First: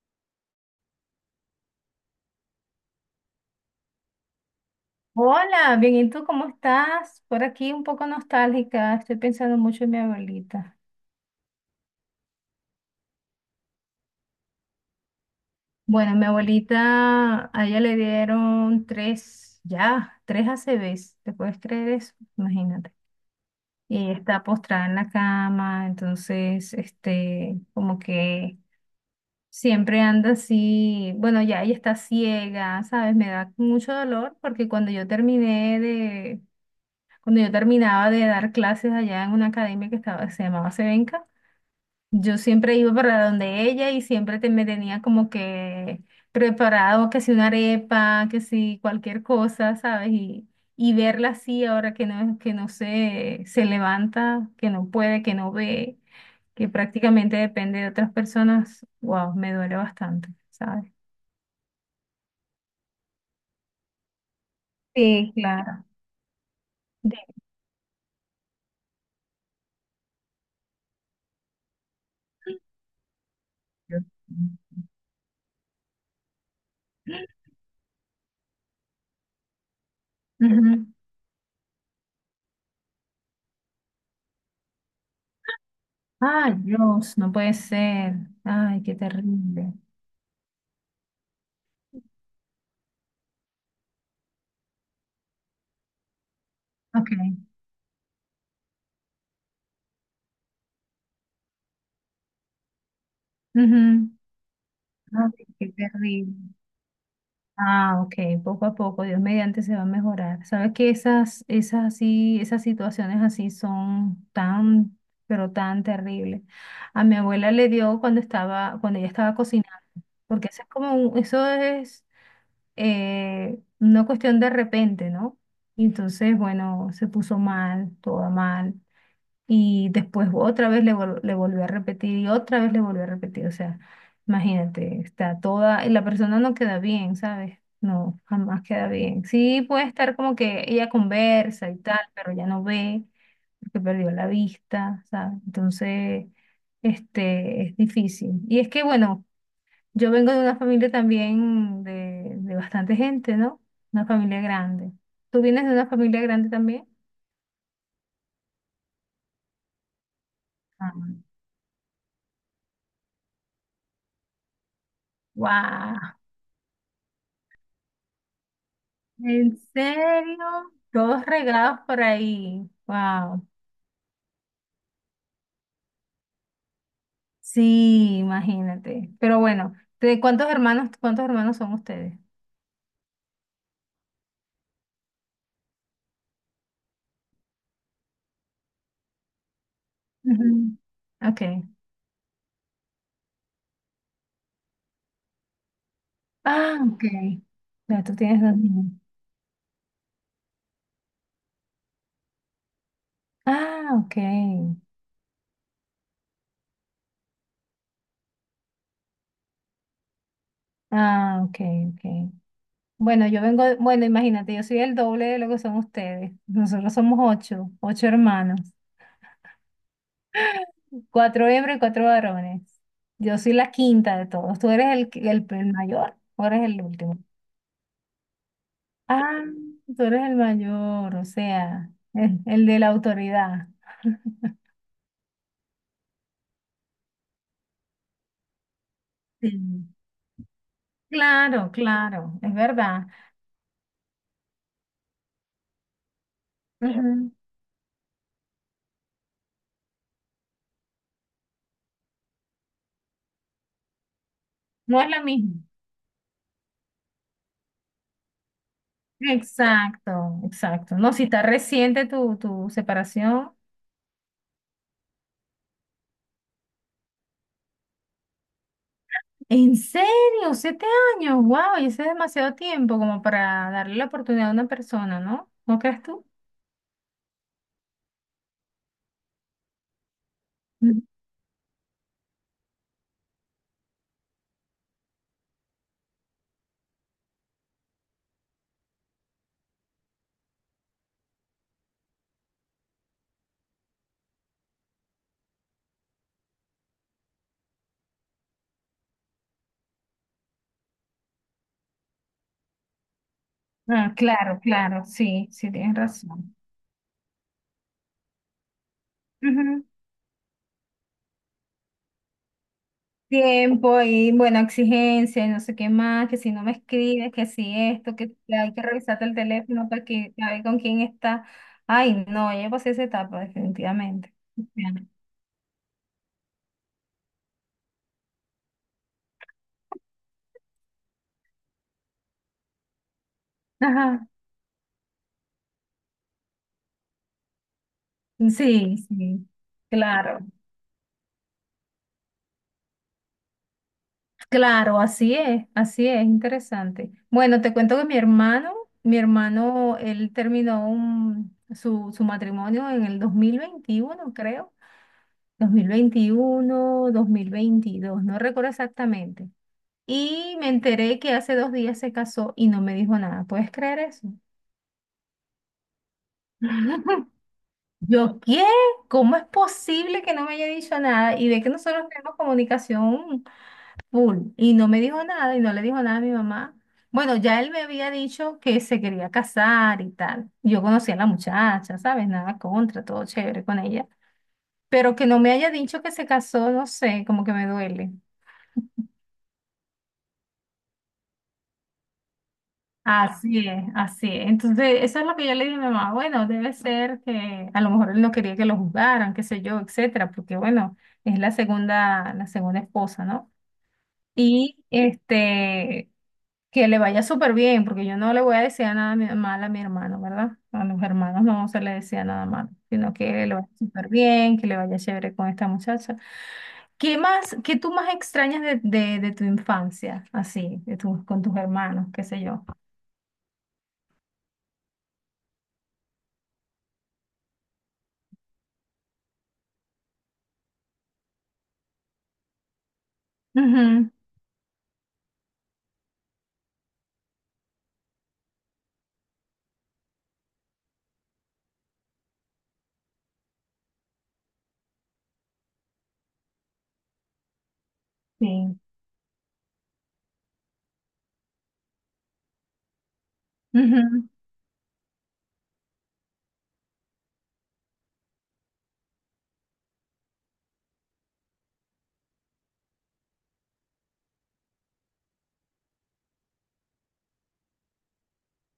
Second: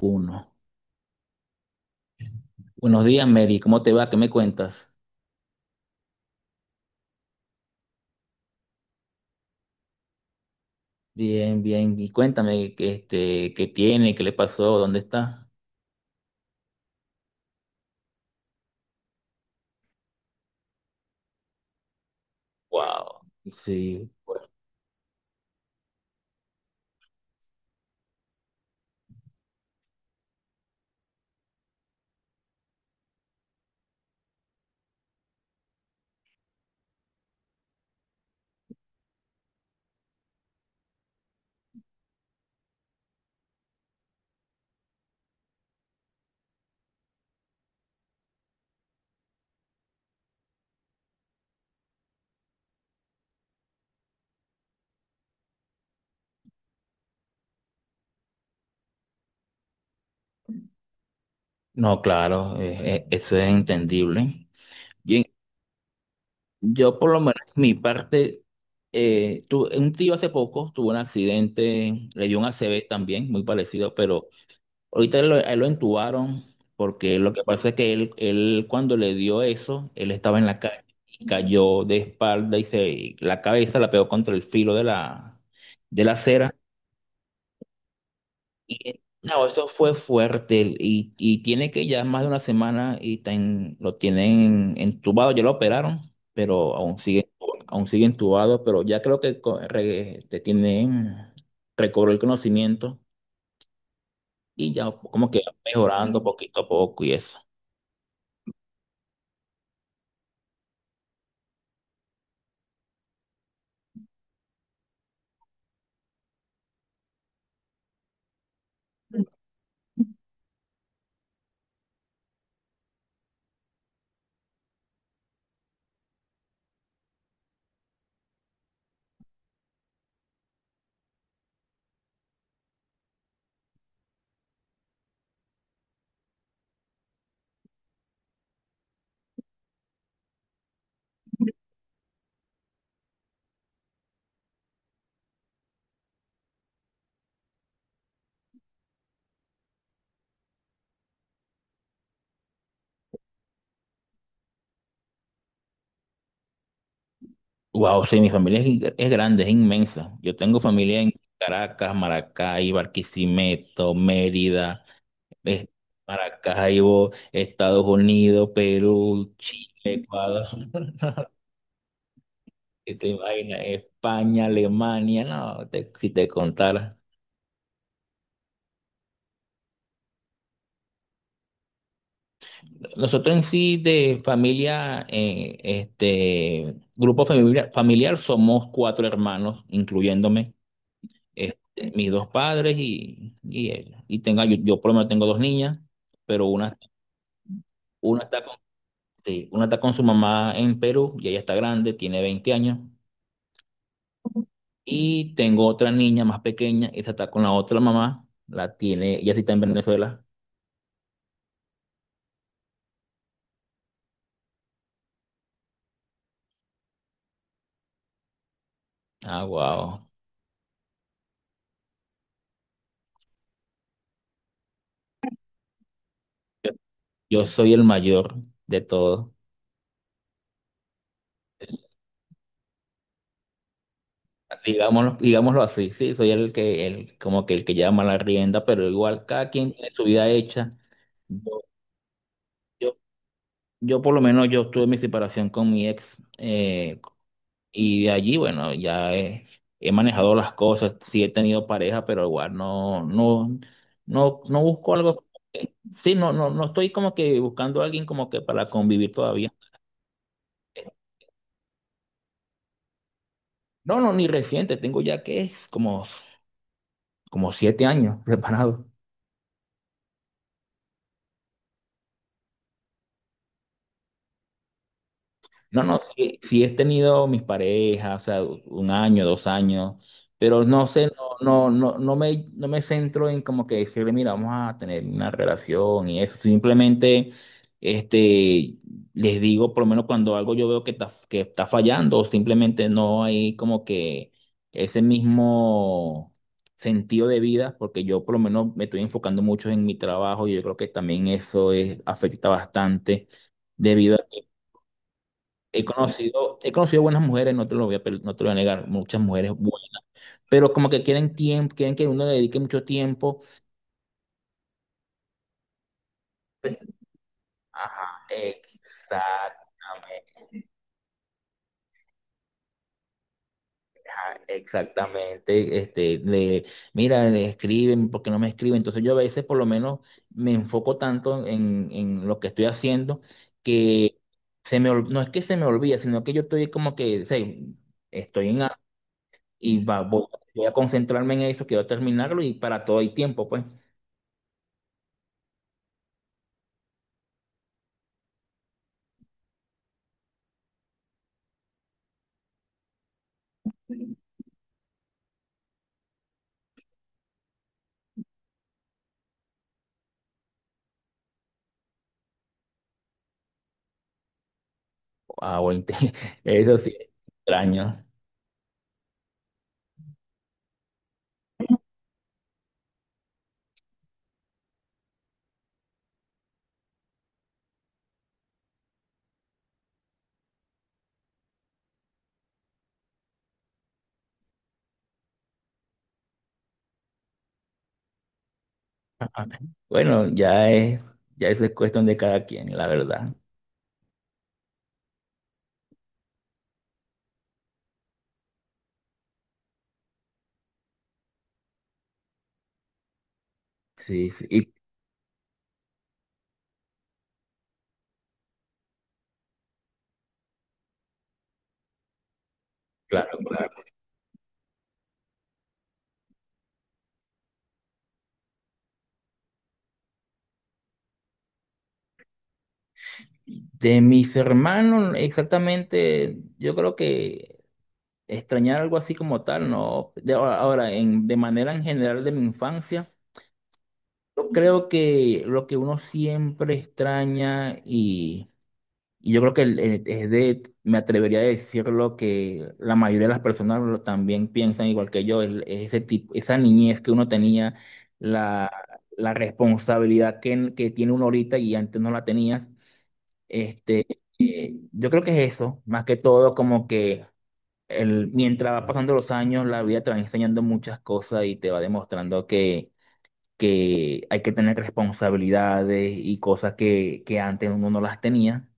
Uno. Buenos días, Mary. ¿Cómo te va? ¿Qué me cuentas? Hola, bien, ¿y tú cómo estás? Por aquí un poco nostálgica, estoy pensando mucho en mi abuelita. Bien, bien. Y cuéntame qué tiene, qué le pasó, dónde está. Bueno, mi abuelita, a ella le dieron tres, ya, tres A C ACVs, ¿te puedes creer eso? Imagínate. Wow. Sí. Y está Bueno. postrada en la cama, entonces, como que siempre anda así, bueno, ya ella está ciega, ¿sabes? Me da mucho dolor porque cuando yo terminaba de dar clases allá en una academia que estaba, se llamaba Sevenca. Yo siempre iba para donde ella y siempre me tenía como que preparado, que si una arepa, que si cualquier cosa, ¿sabes? Y verla así ahora que no se levanta, que no puede, que no ve, que prácticamente depende de otras personas, wow, me duele bastante, ¿sabes? No, claro, eso es entendible. Bien, Sí, claro. yo por lo De- menos mi parte, un tío hace poco tuvo un accidente, le dio un ACV también, muy parecido, pero a él lo entubaron, porque lo que pasa es que él cuando le dio eso, él estaba en la calle Ujú. y cayó de espalda y la cabeza la pegó contra el filo de la Ay, acera. Dios, no puede ser. Ay, qué Y no, eso terrible. fue fuerte y tiene que ya más de una semana y lo tienen entubado, ya lo operaron, pero aún sigue, Ok. aún sigue entubado, pero ya creo que recobró el conocimiento Ujú. y ya como que Ay, va qué mejorando terrible. poquito a poco y eso. Ah, ok, poco a poco, Dios mediante se va a mejorar. Sabes que esas, esas situaciones así son tan, pero tan terribles. A mi abuela le dio cuando estaba, cuando ella estaba cocinando, porque eso es como un- eso es una cuestión de repente, ¿no? Y entonces, bueno, se puso mal, toda mal y después otra vez le volvió a repetir y otra vez le volvió a repetir. O sea, imagínate, está toda, y la persona no queda bien, ¿sabes? No, jamás queda bien. Sí, puede estar como que ella conversa y tal, pero ya no ve, porque perdió la vista, ¿sabes? Entonces, es difícil. Y es que, bueno, yo vengo de una familia también de bastante gente, ¿no? Una familia grande. ¿Tú vienes de una familia grande también? Wow, sí, mi familia es grande, es inmensa. Yo tengo familia en Caracas, Maracay, Barquisimeto, Mérida, es- Ah, Maracaibo, Estados Unidos, Perú, ¿en Chile, serio? Ecuador, Todos regados por ahí. ¿qué te Wow. imaginas? España, Alemania, no, si te contara. Sí, imagínate. Pero bueno, ¿de cuántos hermanos son ustedes? Nosotros en sí de familia, este grupo familiar somos cuatro hermanos, incluyéndome. Ujú. Ok. este, Mis dos padres y ella. Yo por lo menos tengo dos niñas, pero Ah, ok. Ya tú una tienes está con, dos niños. sí, una está con su mamá en Perú y ella está grande, tiene 20 años. Ah, ok. Y tengo otra niña más pequeña, esa está con la otra mamá, la tiene, ella sí está en Venezuela. Ah, ok, ok. Bueno, yo vengo, bueno, imagínate, yo soy el doble de lo que son ustedes. Nosotros somos ocho hermanos, Ah, wow. cuatro hembras y cuatro varones. Yo soy la quinta de todos. Tú eres el mayor, tú eres el último. Yo soy el mayor de todos. Ah, tú eres el mayor, o sea, el de la autoridad. Digámoslo así, sí, soy el que, como que el que llama la rienda, pero igual cada quien Sí. tiene su vida hecha. Yo, Claro, claro, es yo verdad. Yo por lo menos yo tuve mi separación con mi ex, Ujú. y de allí, bueno, ya he manejado las cosas, sí he tenido pareja, pero igual no, no, no, no busco No es la algo, misma. sí, no, no, no estoy como que buscando a alguien como que para convivir todavía. Exacto, exacto. No, si está reciente tu, tu separación. No, no, ni reciente, tengo ya que como, como 7 años preparado. ¿En serio? ¿Siete años? ¡Wow! Y ese es demasiado tiempo como para darle la oportunidad a una persona, ¿no? ¿No No, no, crees tú? sí, sí he tenido mis parejas, o sea, 1 año, 2 años, pero no Ujú. sé, no, no, no, no me centro en como que decirle, mira, vamos a tener una relación y eso. Simplemente, este, les digo, por lo menos cuando algo yo veo que está, fallando, simplemente no hay como que ese mismo sentido de vida, porque yo por lo menos me estoy enfocando mucho en mi trabajo y yo creo que también eso es, afecta bastante Ah, debido a. claro, claro, sí, sí, He tienes razón. conocido, he conocido buenas mujeres, no te lo voy no te lo voy a negar, muchas mujeres buenas, pero como que quieren tiempo, quieren que uno le dedique mucho tiempo. Tiempo y buena exigencia y no sé qué más, que si no me escribes, que si Ajá, esto, que hay que revisarte el teléfono para que a exactamente, ver con quién está. Ay, no, ya pasé esa etapa, definitivamente. ajá, Bueno. exactamente. Mira, le escriben, ¿porque no me escriben? Entonces yo a veces por lo menos me enfoco tanto en lo que estoy haciendo, que Ajá. No es que se me olvida, sino que yo estoy como que, sé, estoy en algo Sí, sí, y va- voy, claro, voy a concentrarme en eso, quiero terminarlo y para todo hay tiempo, pues. claro, así es, interesante. Bueno, te cuento que mi hermano, él terminó su matrimonio en el 2021 creo, 2021 2022 no recuerdo exactamente. Y me enteré que hace 2 días se casó y no me dijo nada. ¿Puedes creer eso? Wow, eso sí, es extraño. Yo, ¿qué? ¿Cómo es posible que no me haya dicho nada? Y ve que nosotros tenemos comunicación full y no me dijo nada y no le dijo nada a mi mamá. Bueno, ya él me había dicho que se quería casar y tal. Yo conocía a la muchacha, ¿sabes? Nada contra, todo chévere con ella. Pero que no me haya dicho que se casó, no sé, como que me duele. Ajá. Bueno, ya eso es cuestión de cada quien, la verdad. Así es, así es. Entonces, eso es lo que yo le dije a mi mamá. Bueno, debe ser que a lo mejor él no quería que lo juzgaran, qué sé yo, etcétera, porque bueno, es la segunda esposa, ¿no? Sí, sí, y Y que le vaya súper bien, porque yo no le voy a desear nada mal a mi hermano, ¿verdad? A los hermanos no se le desea nada malo, sino claro, que le vaya claro. súper bien, que le vaya chévere con esta muchacha. ¿Qué más, qué tú más extrañas de tu infancia, así, de tus con tus hermanos, qué sé yo? De mis hermanos, exactamente, yo creo que extrañar algo así como tal, no. De ahora, ahora, de manera en general de mi infancia, Ujú. yo creo que lo que uno siempre extraña. Y yo creo que me atrevería a decirlo, que la mayoría de las personas también piensan igual que yo, ese tipo, esa niñez que uno tenía, la, Sí. la responsabilidad que tiene uno ahorita y antes no la tenías. Este, Ujú, yo creo que es eso, más que todo como que mientras va pasando los años, la vida te va enseñando muchas cosas y te va demostrando que, hay que tener responsabilidades y cosas que antes uno no las tenía.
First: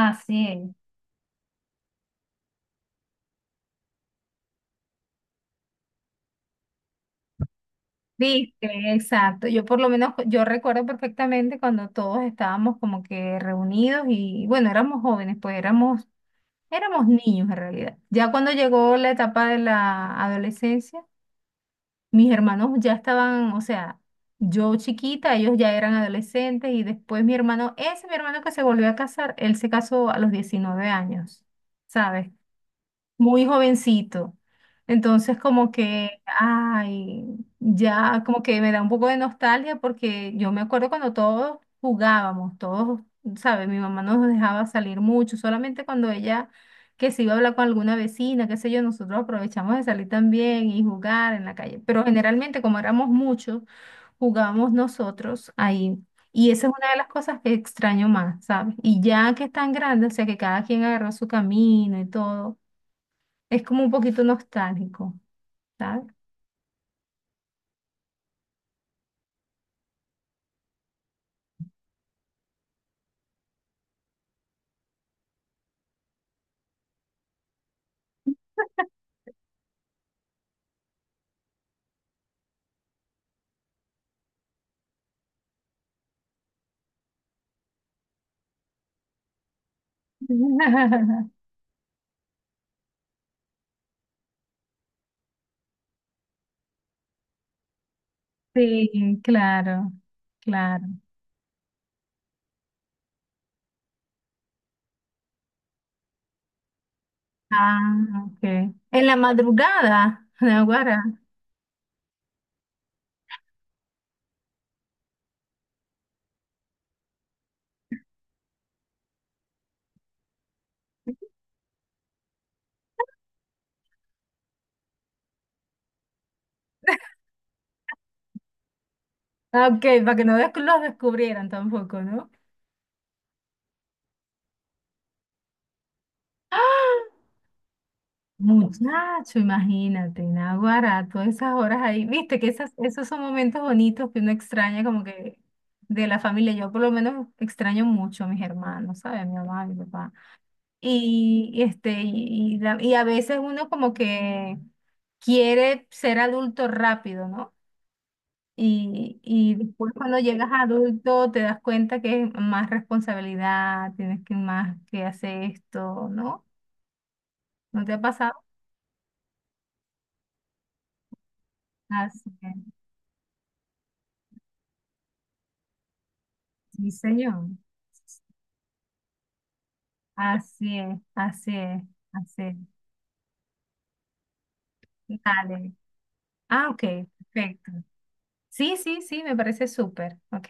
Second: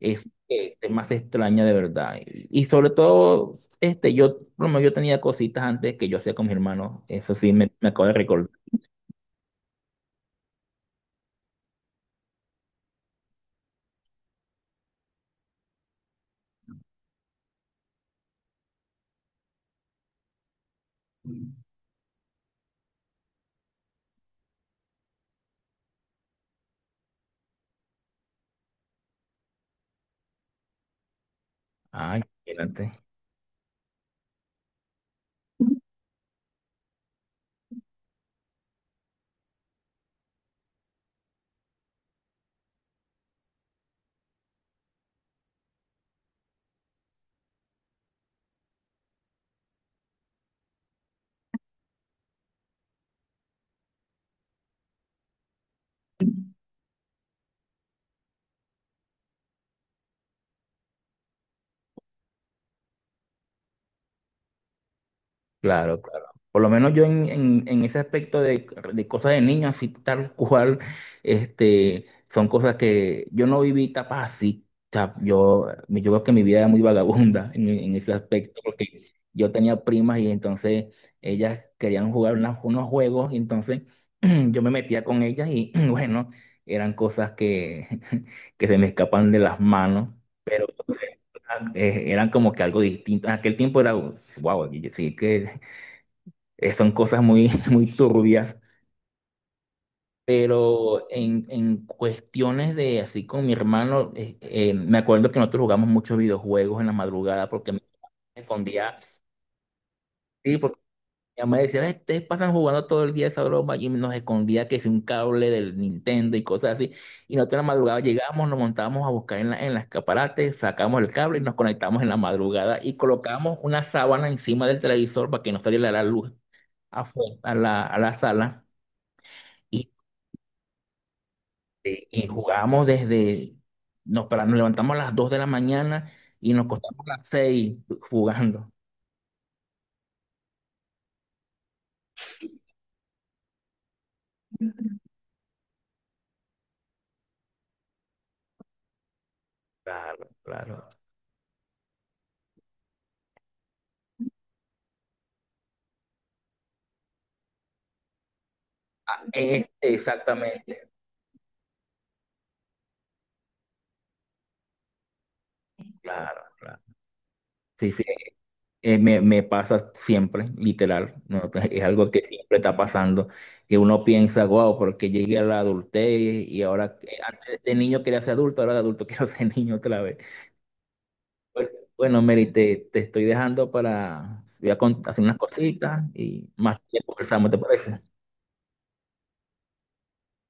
Es es. que es más extraña de verdad. Y sobre todo, yo, por lo menos yo tenía cositas antes que yo hacía con mis hermanos. Eso sí, me acabo de recordar. Viste, exacto. Yo por lo menos, yo recuerdo perfectamente cuando todos estábamos como que reunidos y bueno, éramos jóvenes, pues éramos niños en realidad. Ya cuando llegó la etapa de la adolescencia, mis hermanos ya estaban, o sea, yo chiquita, ellos ya eran adolescentes y después mi hermano, ese mi hermano que se volvió a casar, él se casó a los 19 años, Ay, ¿sabes? adelante. Muy jovencito. Entonces, como que, ay, ya como que me da un poco de nostalgia porque yo me acuerdo cuando todos jugábamos, todos, ¿sabes? Mi mamá nos dejaba salir mucho, solamente cuando ella que se iba a hablar con alguna vecina, qué sé yo, nosotros aprovechamos de salir también y jugar en la calle. Pero generalmente, como éramos muchos, jugábamos nosotros ahí. Y esa es una de las cosas que extraño más, ¿sabes? Y ya que están grandes, o sea, que cada quien agarró su camino y todo. Es como un poquito nostálgico, Claro, ¿sabes? claro. Por lo menos yo en ese aspecto de cosas de niños, así tal cual, son cosas que yo no viví etapas así. O sea, yo creo que mi vida era muy vagabunda en ese aspecto, porque yo tenía primas y entonces ellas querían jugar unos juegos, y entonces yo me metía con ellas y bueno, eran cosas que, que se me escapan de las manos. Pero eran como que algo distinto. En aquel tiempo era, wow, sí que son cosas muy, muy turbias, Sí, claro, claro. pero en cuestiones de así con mi hermano, me acuerdo que nosotros jugamos muchos videojuegos en la madrugada porque me Ah, ok. escondía, En la madrugada, sí, porque Naguará. mi mamá decía, "Ay, ustedes pasan jugando todo el día esa broma", y nos escondía que es un cable del Nintendo y cosas así. Y nosotros en la madrugada llegamos, nos montábamos a buscar en las escaparate, sacamos el cable y nos conectamos en la madrugada y colocamos una sábana encima del televisor para que no saliera la luz afuera, a la sala. Ah, ok, para que no los descubrieran tampoco, Y ¿no? jugábamos desde, nos levantamos a las 2 de la mañana y nos costamos las 6 jugando. Muchacho, imagínate, Naguará, todas esas horas ahí. Viste que esas, esos son momentos bonitos que uno extraña como que de la familia. Yo por lo menos extraño mucho a mis hermanos, ¿sabes? A mi mamá, a mi papá. Claro, claro. Y a veces uno como que quiere ser adulto rápido, ¿no? Y después cuando llegas a Exactamente, adulto te das cuenta que es más responsabilidad, tienes que más que hacer esto, claro, ¿no? claro. ¿No Sí, te ha sí, pasado? Me pasa siempre, literal. ¿No? Es algo que Así es, siempre está pasando, que uno piensa, wow, porque llegué a la adultez y sí, ahora, señor. antes de niño quería ser adulto, ahora de adulto quiero ser niño otra vez. Así es, así es, Bueno, así Mary, es. te estoy dejando para hacer unas Dale. cositas y Ah, más ok, tiempo conversamos, ¿te perfecto. parece? Sí, sí, sí, me parece súper, ¿ok?